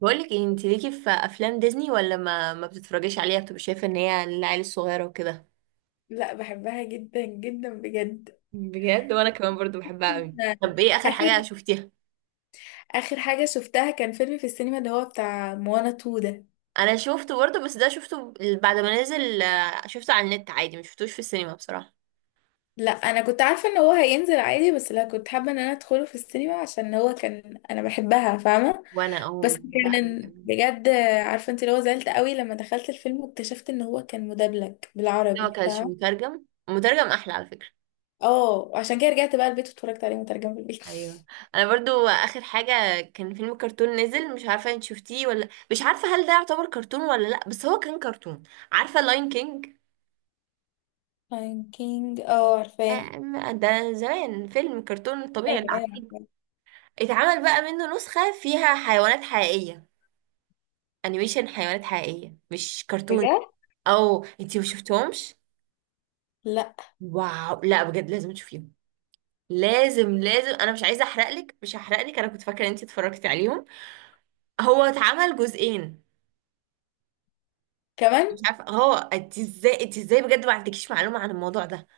بقولك ايه، انت ليكي في افلام ديزني ولا ما بتتفرجيش عليها، بتبقى شايفه ان هي للعيال الصغيره وكده؟ لا، بحبها جدا جدا بجد. بجد؟ وانا كنت كمان برضو بحبها قوي. طب ايه اخر اخر حاجه شفتيها؟ اخر حاجه شفتها كان فيلم في السينما اللي هو بتاع موانا 2 ده. انا شفته برضه، بس ده شفته بعد ما نزل. شفته على النت عادي، ما شفتوش في السينما بصراحه. لا، انا كنت عارفه ان هو هينزل عادي، بس لا كنت حابه ان انا ادخله في السينما عشان هو كان انا بحبها، فاهمه؟ وانا، او، بس لا، كان بجد. عارفه انت، اللي هو زعلت قوي لما دخلت الفيلم واكتشفت ان هو كان مدبلج ده ما بالعربي، كانش فاهمه؟ مترجم، مترجم احلى على فكره. اه، عشان كده رجعت بقى البيت واتفرجت عليه مترجم في البيت. ايوه. انا برضو اخر حاجه كان فيلم كرتون نزل، مش عارفه انت شفتيه ولا، مش عارفه هل ده يعتبر كرتون ولا لا، بس هو كان كرتون. عارفه لاين كينج؟ لاين كينج، اه عارفاه. آه، ده زمان فيلم كرتون طبيعي ايوه، اللي ايوه، عارفينه. عارفاه. اتعمل بقى منه نسخة فيها حيوانات حقيقية. انيميشن حيوانات حقيقية، مش كرتون. بجد. او، انتي ما شفتهمش؟ لا. واو، لا بجد لازم تشوفيهم. لازم لازم، انا مش عايزه احرقلك، مش هحرقلك. انا كنت فاكره ان انتي اتفرجتي عليهم. هو اتعمل جزئين. مش كمان. عارفه هو انت ازاي، انت ازاي بجد ما عندكيش معلومه عن الموضوع ده؟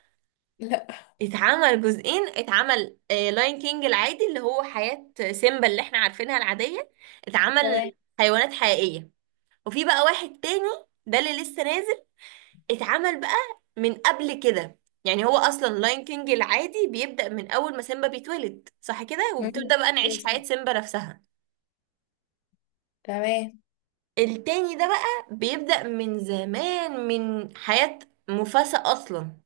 لا. اتعمل جزئين. اتعمل لاين كينج العادي اللي هو حياة سيمبا اللي احنا عارفينها العادية، تمام. اتعمل حيوانات حقيقية. وفي بقى واحد تاني، ده اللي لسه نازل. اتعمل بقى من قبل كده. يعني هو اصلا لاين كينج العادي بيبدأ من اول ما سيمبا بيتولد، صح كده، مم. وبتبدأ بقى أيوة، نعيش حياة صح. سيمبا نفسها. تمام. التاني ده بقى بيبدأ من زمان، من حياة مفاسا اصلا.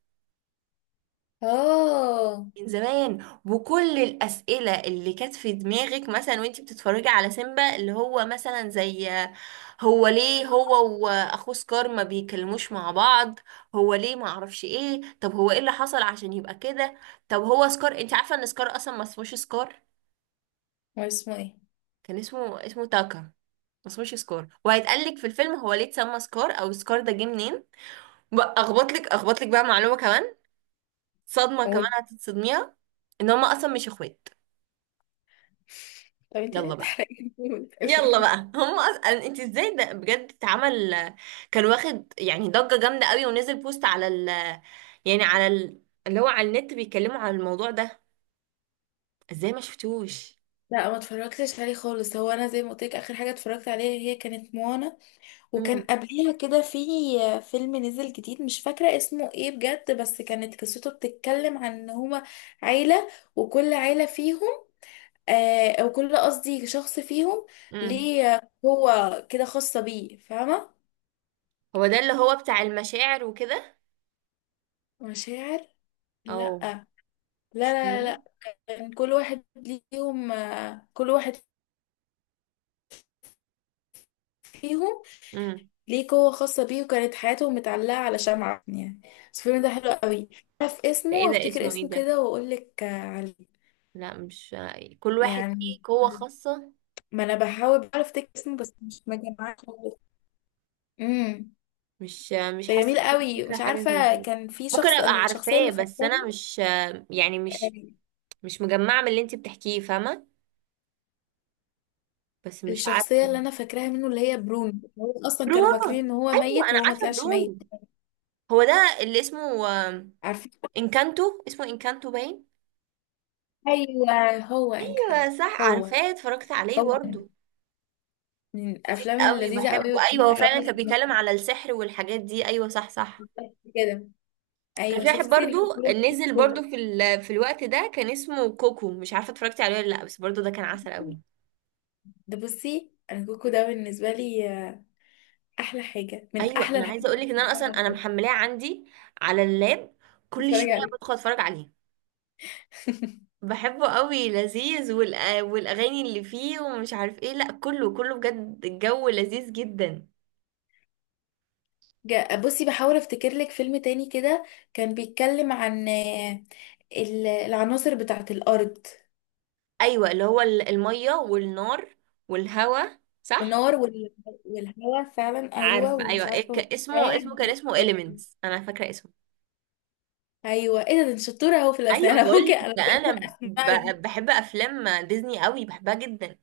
اوه. من زمان، وكل الأسئلة اللي كانت في دماغك مثلا وانتي بتتفرجي على سيمبا، اللي هو مثلا زي: هو ليه هو وأخوه سكار ما بيكلموش مع بعض؟ هو ليه ما اعرفش ايه؟ طب هو ايه اللي حصل عشان يبقى كده؟ طب هو سكار، انتي عارفة ان سكار اصلا ما اسموش سكار؟ هو اسمه ايه؟ كان اسمه تاكا، ما اسموش سكار. وهيتقال لك في الفيلم هو ليه اتسمى سكار او سكار ده جه منين. بقى اخبط لك بقى معلومة كمان، صدمة كمان قول. هتتصدميها، ان هما اصلا مش اخوات. طب انت ليه يلا بقى، بتحرقي؟ يلا بقى. هم اصلا انت ازاي ده بجد اتعمل؟ كان واخد يعني ضجة جامدة قوي، ونزل بوست على ال، يعني على ال، اللي هو على النت بيتكلموا عن الموضوع ده. ازاي ما شفتوش؟ لا، ما اتفرجتش عليه خالص. هو انا زي ما قلت لك، اخر حاجه اتفرجت عليها هي كانت موانا. وكان امم قبليها كده في فيلم نزل جديد، مش فاكره اسمه ايه بجد، بس كانت قصته بتتكلم عن ان هما عيله، وكل عيله فيهم، او كل قصدي شخص فيهم، امم ليه هو كده خاصه بيه، فاهمه؟ هو ده اللي هو بتاع المشاعر وكده؟ مشاعر؟ لا، او، لا، مش لا، لا، هو. لا. كان كل واحد ليهم آه، كل واحد فيهم امم ليه قوة خاصة بيه، وكانت حياته متعلقة على شمعة يعني. بس الفيلم ده حلو قوي. اعرف ده اسمه ايه ده، وافتكر اسمه ايه اسمه ده؟ كده واقول لك عليه. لا، مش كل واحد يعني، ليه قوة خاصة. ما انا بحاول بعرف افتكر اسمه بس مش مجمعاه خالص. امم مش ده حاسة جميل ان انا قوي. فاكرة مش حاجة زي عارفة، كده. كان في ممكن شخص، ابقى الشخصية عارفاه اللي بس انا فاكراها. مش، يعني مش آه، مش مجمعة من اللي انت بتحكيه فاهمة. بس مش الشخصية عارفة. اللي انا فاكراها منه اللي هي برونو، هو اصلا كانوا فاكرين برونو؟ ان هو أيوة، ميت انا وهو ما عارفة طلعش ميت. برونو. هو ده اللي اسمه عارفين. انكانتو، اسمه انكانتو باين. ايوه، هو انكانتو. ايوه صح، هو عارفاه، اتفرجت عليه هو برضو. من الافلام قوي اللذيذه قوي بحبه، ايوه والجميله هو فعلا قوي. كان بيتكلم على السحر والحاجات دي، ايوه صح صح. كده. كان ايوه، في واحد شفتي برضو، الكوكو؟ نزل برضو في في الوقت ده، كان اسمه كوكو. مش عارفة اتفرجت عليه ولا لا، بس برضو ده كان عسل قوي. ده بصي، انا الكوكو ده بالنسبه لي احلى حاجه من ايوه، احلى انا الحاجات عايزة اللي اقولك ان انا اصلا، انا بتتفرج. محملاه عندي على اللاب، كل بتفرج شوية عليه. بدخل اتفرج عليه. بحبه قوي، لذيذ، والاغاني اللي فيه ومش عارف ايه، لا كله كله بجد، الجو لذيذ جدا. بصي بحاول افتكر لك فيلم تاني كده، كان بيتكلم عن العناصر بتاعه الارض. ايوه، اللي هو الميه والنار والهوا، صح. النار والهواء فعلا، ايوه، عارفه ومش ايوه، إيه، عارفه اسمه والسحاب كان اسمه والحاجات دي. Elements، انا فاكره اسمه. ايوه، ايه ده أنت شطوره اهو في الاسماء. ايوه انا بقول ممكن لك انا ده بجد انا ب... الاسماء. بحب افلام ديزني قوي، بحبها جدا.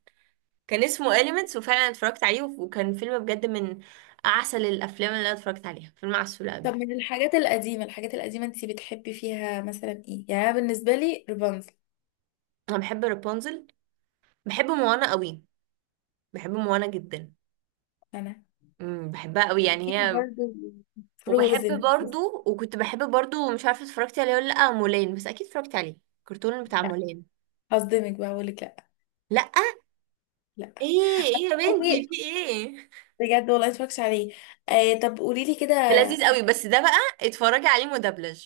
كان اسمه Elements، وفعلا اتفرجت عليه وكان فيلم بجد من اعسل الافلام اللي انا اتفرجت عليها، فيلم عسول قوي. طب من الحاجات القديمة، انتي بتحبي فيها مثلا ايه يعني؟ أنا بالنسبة لي رابنزل. انا بحب رابونزل، بحب موانا قوي، بحب موانا جدا. انا بحبها قوي يعني في هي. برضه وبحب فروزن. برضو، وكنت بحب برضو، مش عارفه اتفرجتي عليه ولا لا مولان، بس اكيد اتفرجتي عليه الكرتون بتاع لا، مولان. هصدمك بقى، هقول لك لا. لا. لا. ايه؟ ايه يا تعرفي؟ بنتي، في ايه؟ بجد والله متفرجش عليه. آه طب قولي لي كده. ده لذيذ قوي، بس ده بقى اتفرجي عليه مدبلج.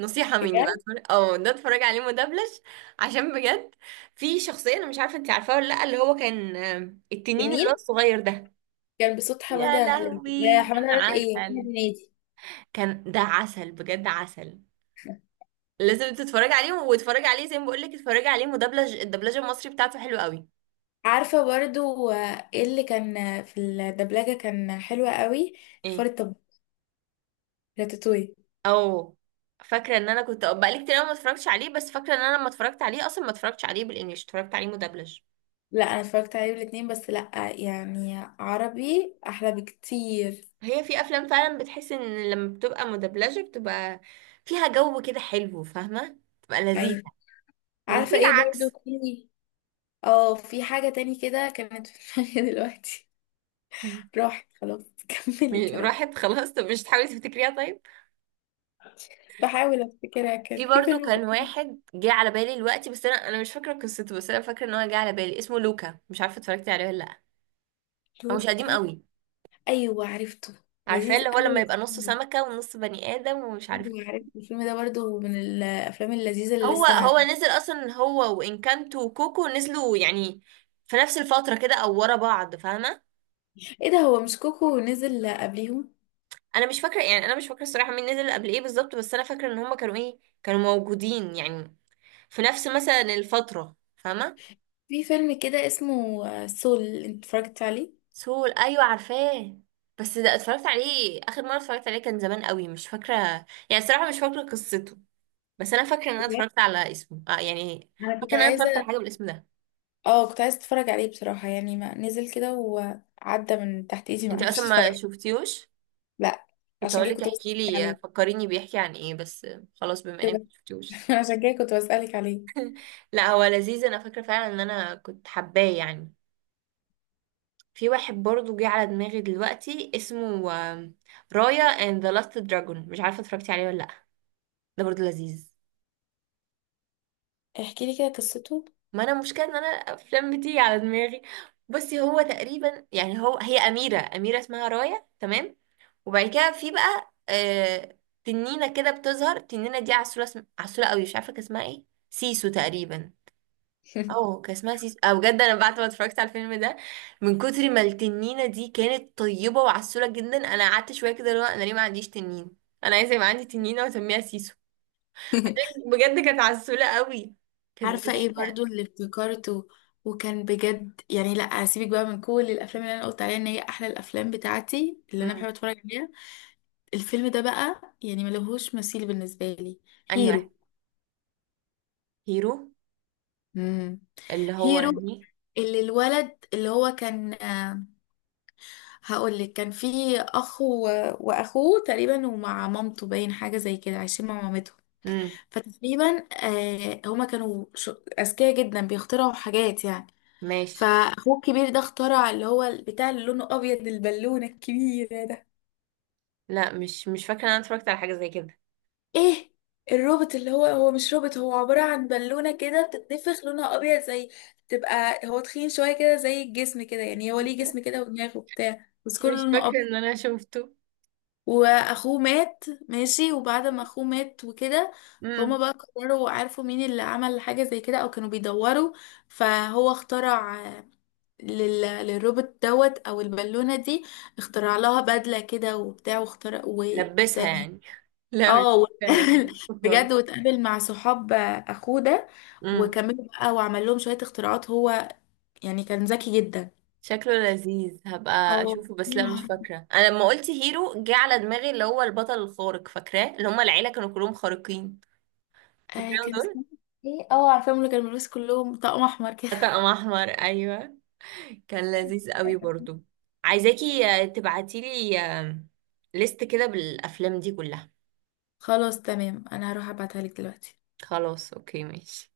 نصيحه مني بجد. بقى، ده اتفرجي عليه مدبلج. عشان بجد، في شخصيه انا مش عارفه انت عارفاها ولا لا، اللي هو كان التنين تنين؟ اللي هو الصغير ده. كان بصوت يا حمادة هلال. لا، لهوي حمادة كان هلال؟ ايه، أحمد عسل، هنيدي. كان ده عسل بجد، عسل. لازم تتفرجي عليه، واتفرجي عليه زي ما بقول لك، اتفرجي عليه مدبلج. الدبلجه المصري بتاعته حلوه قوي. عارفة برضو ايه اللي كان في الدبلجة كان حلوة قوي. الفار ايه. الطباخ. راتاتوي. او، فاكره ان انا كنت بقالي كتير أوي ما اتفرجتش عليه، بس فاكره ان انا لما اتفرجت عليه اصلا ما اتفرجتش عليه بالانجلش، اتفرجت عليه مدبلج. لا، انا اتفرجت عليه الاتنين بس لا، يعني عربي احلى بكتير. هي في افلام فعلا بتحس ان لما بتبقى مدبلجه بتبقى فيها جو كده حلو فاهمه، بتبقى لذيذه. ايوه. وفي عارفه ايه برضو العكس. تاني؟ اه، في حاجه تاني كده كانت في دماغي دلوقتي. راحت خلاص. كملي كلام. راحت خلاص. طب مش تحاولي تفتكريها طيب؟ بحاول افتكرها، كان في في برضو فيلم. كان واحد جه على بالي دلوقتي، بس انا مش فاكره قصته، بس انا فاكره ان هو جه على بالي، اسمه لوكا، مش عارفه اتفرجتي عليه ولا لا. هو مش قديم توتال. قوي. ايوه عرفته. عارفاه، لذيذ اللي هو لما قوي. يبقى نصه سمكة ونص بني آدم ومش عارف ايوه ايه. عرفته، الفيلم ده برضو من الافلام اللذيذه اللي هو لسه هو نازله. نزل أصلا، هو وإنكانتو وكوكو نزلوا يعني في نفس الفترة كده، أو ورا بعض فاهمة. ايه ده، هو مش كوكو نزل قبليهم؟ أنا مش فاكرة، يعني أنا مش فاكرة الصراحة مين نزل قبل إيه بالظبط، بس أنا فاكرة إن هما كانوا موجودين يعني في نفس مثلا الفترة، فاهمة. في فيلم كده اسمه سول، انت اتفرجت عليه؟ سول؟ أيوة عارفاه، بس ده اتفرجت عليه آخر مرة، اتفرجت عليه كان زمان قوي، مش فاكرة يعني الصراحة، مش فاكرة قصته. بس أنا فاكرة إن أنا بجد؟ اتفرجت على اسمه، يعني انا كنت فاكرة إن أنا اتفرجت عايزه. على حاجة بالاسم ده. اه، كنت عايزه اتفرج عليه بصراحه، يعني ما نزل كده وعدى من تحت ايدي ما انت اصلا عرفتش. ما شفتيهوش؟ لا. كنت عشان كده هقولك كنت بسألك احكي لي عليه. فكريني بيحكي عن ايه بس، خلاص بما انك تبقى- ما شفتيهوش. عشان كده كنت بسألك عليه. لا هو لذيذ، انا فاكره فعلا ان انا كنت حباه يعني. في واحد برضو جه على دماغي دلوقتي اسمه رايا اند ذا لاست دراجون، مش عارفه اتفرجتي عليه ولا لا. ده برضو لذيذ. احكي لي كده قصته. ما انا المشكله ان انا افلام بتيجي على دماغي. بصي هو تقريبا يعني، هو، هي اميره اسمها رايا، تمام. وبعد كده في بقى تنينة كده بتظهر. التنينة دي عسولة، عسولة قوي، مش عارفة كان اسمها ايه، سيسو تقريبا. اه كان اسمها سيسو. اه بجد انا بعد ما اتفرجت على الفيلم ده، من كتر ما التنينة دي كانت طيبة وعسولة جدا، انا قعدت شوية كده اللي هو انا ليه ما عنديش تنين. انا عايزة يبقى عندي تنينة واسميها سيسو. بجد كانت عسولة قوي، كانت عارفة ايه جميلة. برضو اللي افتكرته؟ وكان بجد يعني، لا هسيبك بقى، من كل الافلام اللي انا قلت عليها ان هي احلى الافلام بتاعتي اللي انا بحب امم اتفرج عليها، الفيلم ده بقى يعني ملهوش مثيل بالنسبة لي. انهي هيرو. واحد؟ هيرو. امم. اللي هو هيرو. انهي؟ اللي الولد اللي هو كان. هقول لك كان فيه اخ واخوه تقريبا، ومع مامته باين، حاجة زي كده عايشين مع مامته. امم فتقريبا هما كانوا اذكياء جدا، بيخترعوا حاجات يعني. ماشي. فاخوه الكبير ده اخترع اللي هو البتاع اللي لونه ابيض، البالونه الكبيره ده. لا، مش فاكرة ان انا اتفرجت على حاجة زي كده. ايه؟ الروبوت، اللي هو هو مش روبوت، هو عباره عن بالونه كده بتتنفخ لونها ابيض، زي، تبقى هو تخين شويه كده زي الجسم كده، يعني هو ليه جسم كده ودماغ وبتاع، بس كله مش لونه فاكرة ابيض. ان انا شفته. واخوه مات ماشي، وبعد ما اخوه مات وكده، هما امم بقى قرروا، عارفوا مين اللي عمل حاجة زي كده او كانوا بيدوروا. فهو اخترع للروبوت دوت او البالونة دي، اخترع لها بدلة كده وبتاع، واخترع لبسها يعني؟ لا، مش اه فاكرة ان انا شفته خالص. بجد، واتقابل مع صحاب اخوه ده، امم وكملوا بقى وعمل لهم شوية اختراعات هو، يعني كان ذكي جدا. شكله لذيذ، هبقى اه اشوفه بس يا لا، مش نهار! فاكرة. انا لما قلت هيرو جه على دماغي اللي هو البطل الخارق، فاكراه اللي هما العيلة كانوا كلهم خارقين، آه فاكراهم كان دول. اسمه ايه؟ اه عارفاهم، اللي كانوا بيلبسوا كلهم طقم احمر كده. طقم احمر، ايوه، كان لذيذ قوي برضو. عايزاكي، تبعتيلي، ليست كده بالافلام دي كلها. خلاص تمام، انا هروح ابعتها لك دلوقتي. خلاص، اوكي، ماشي.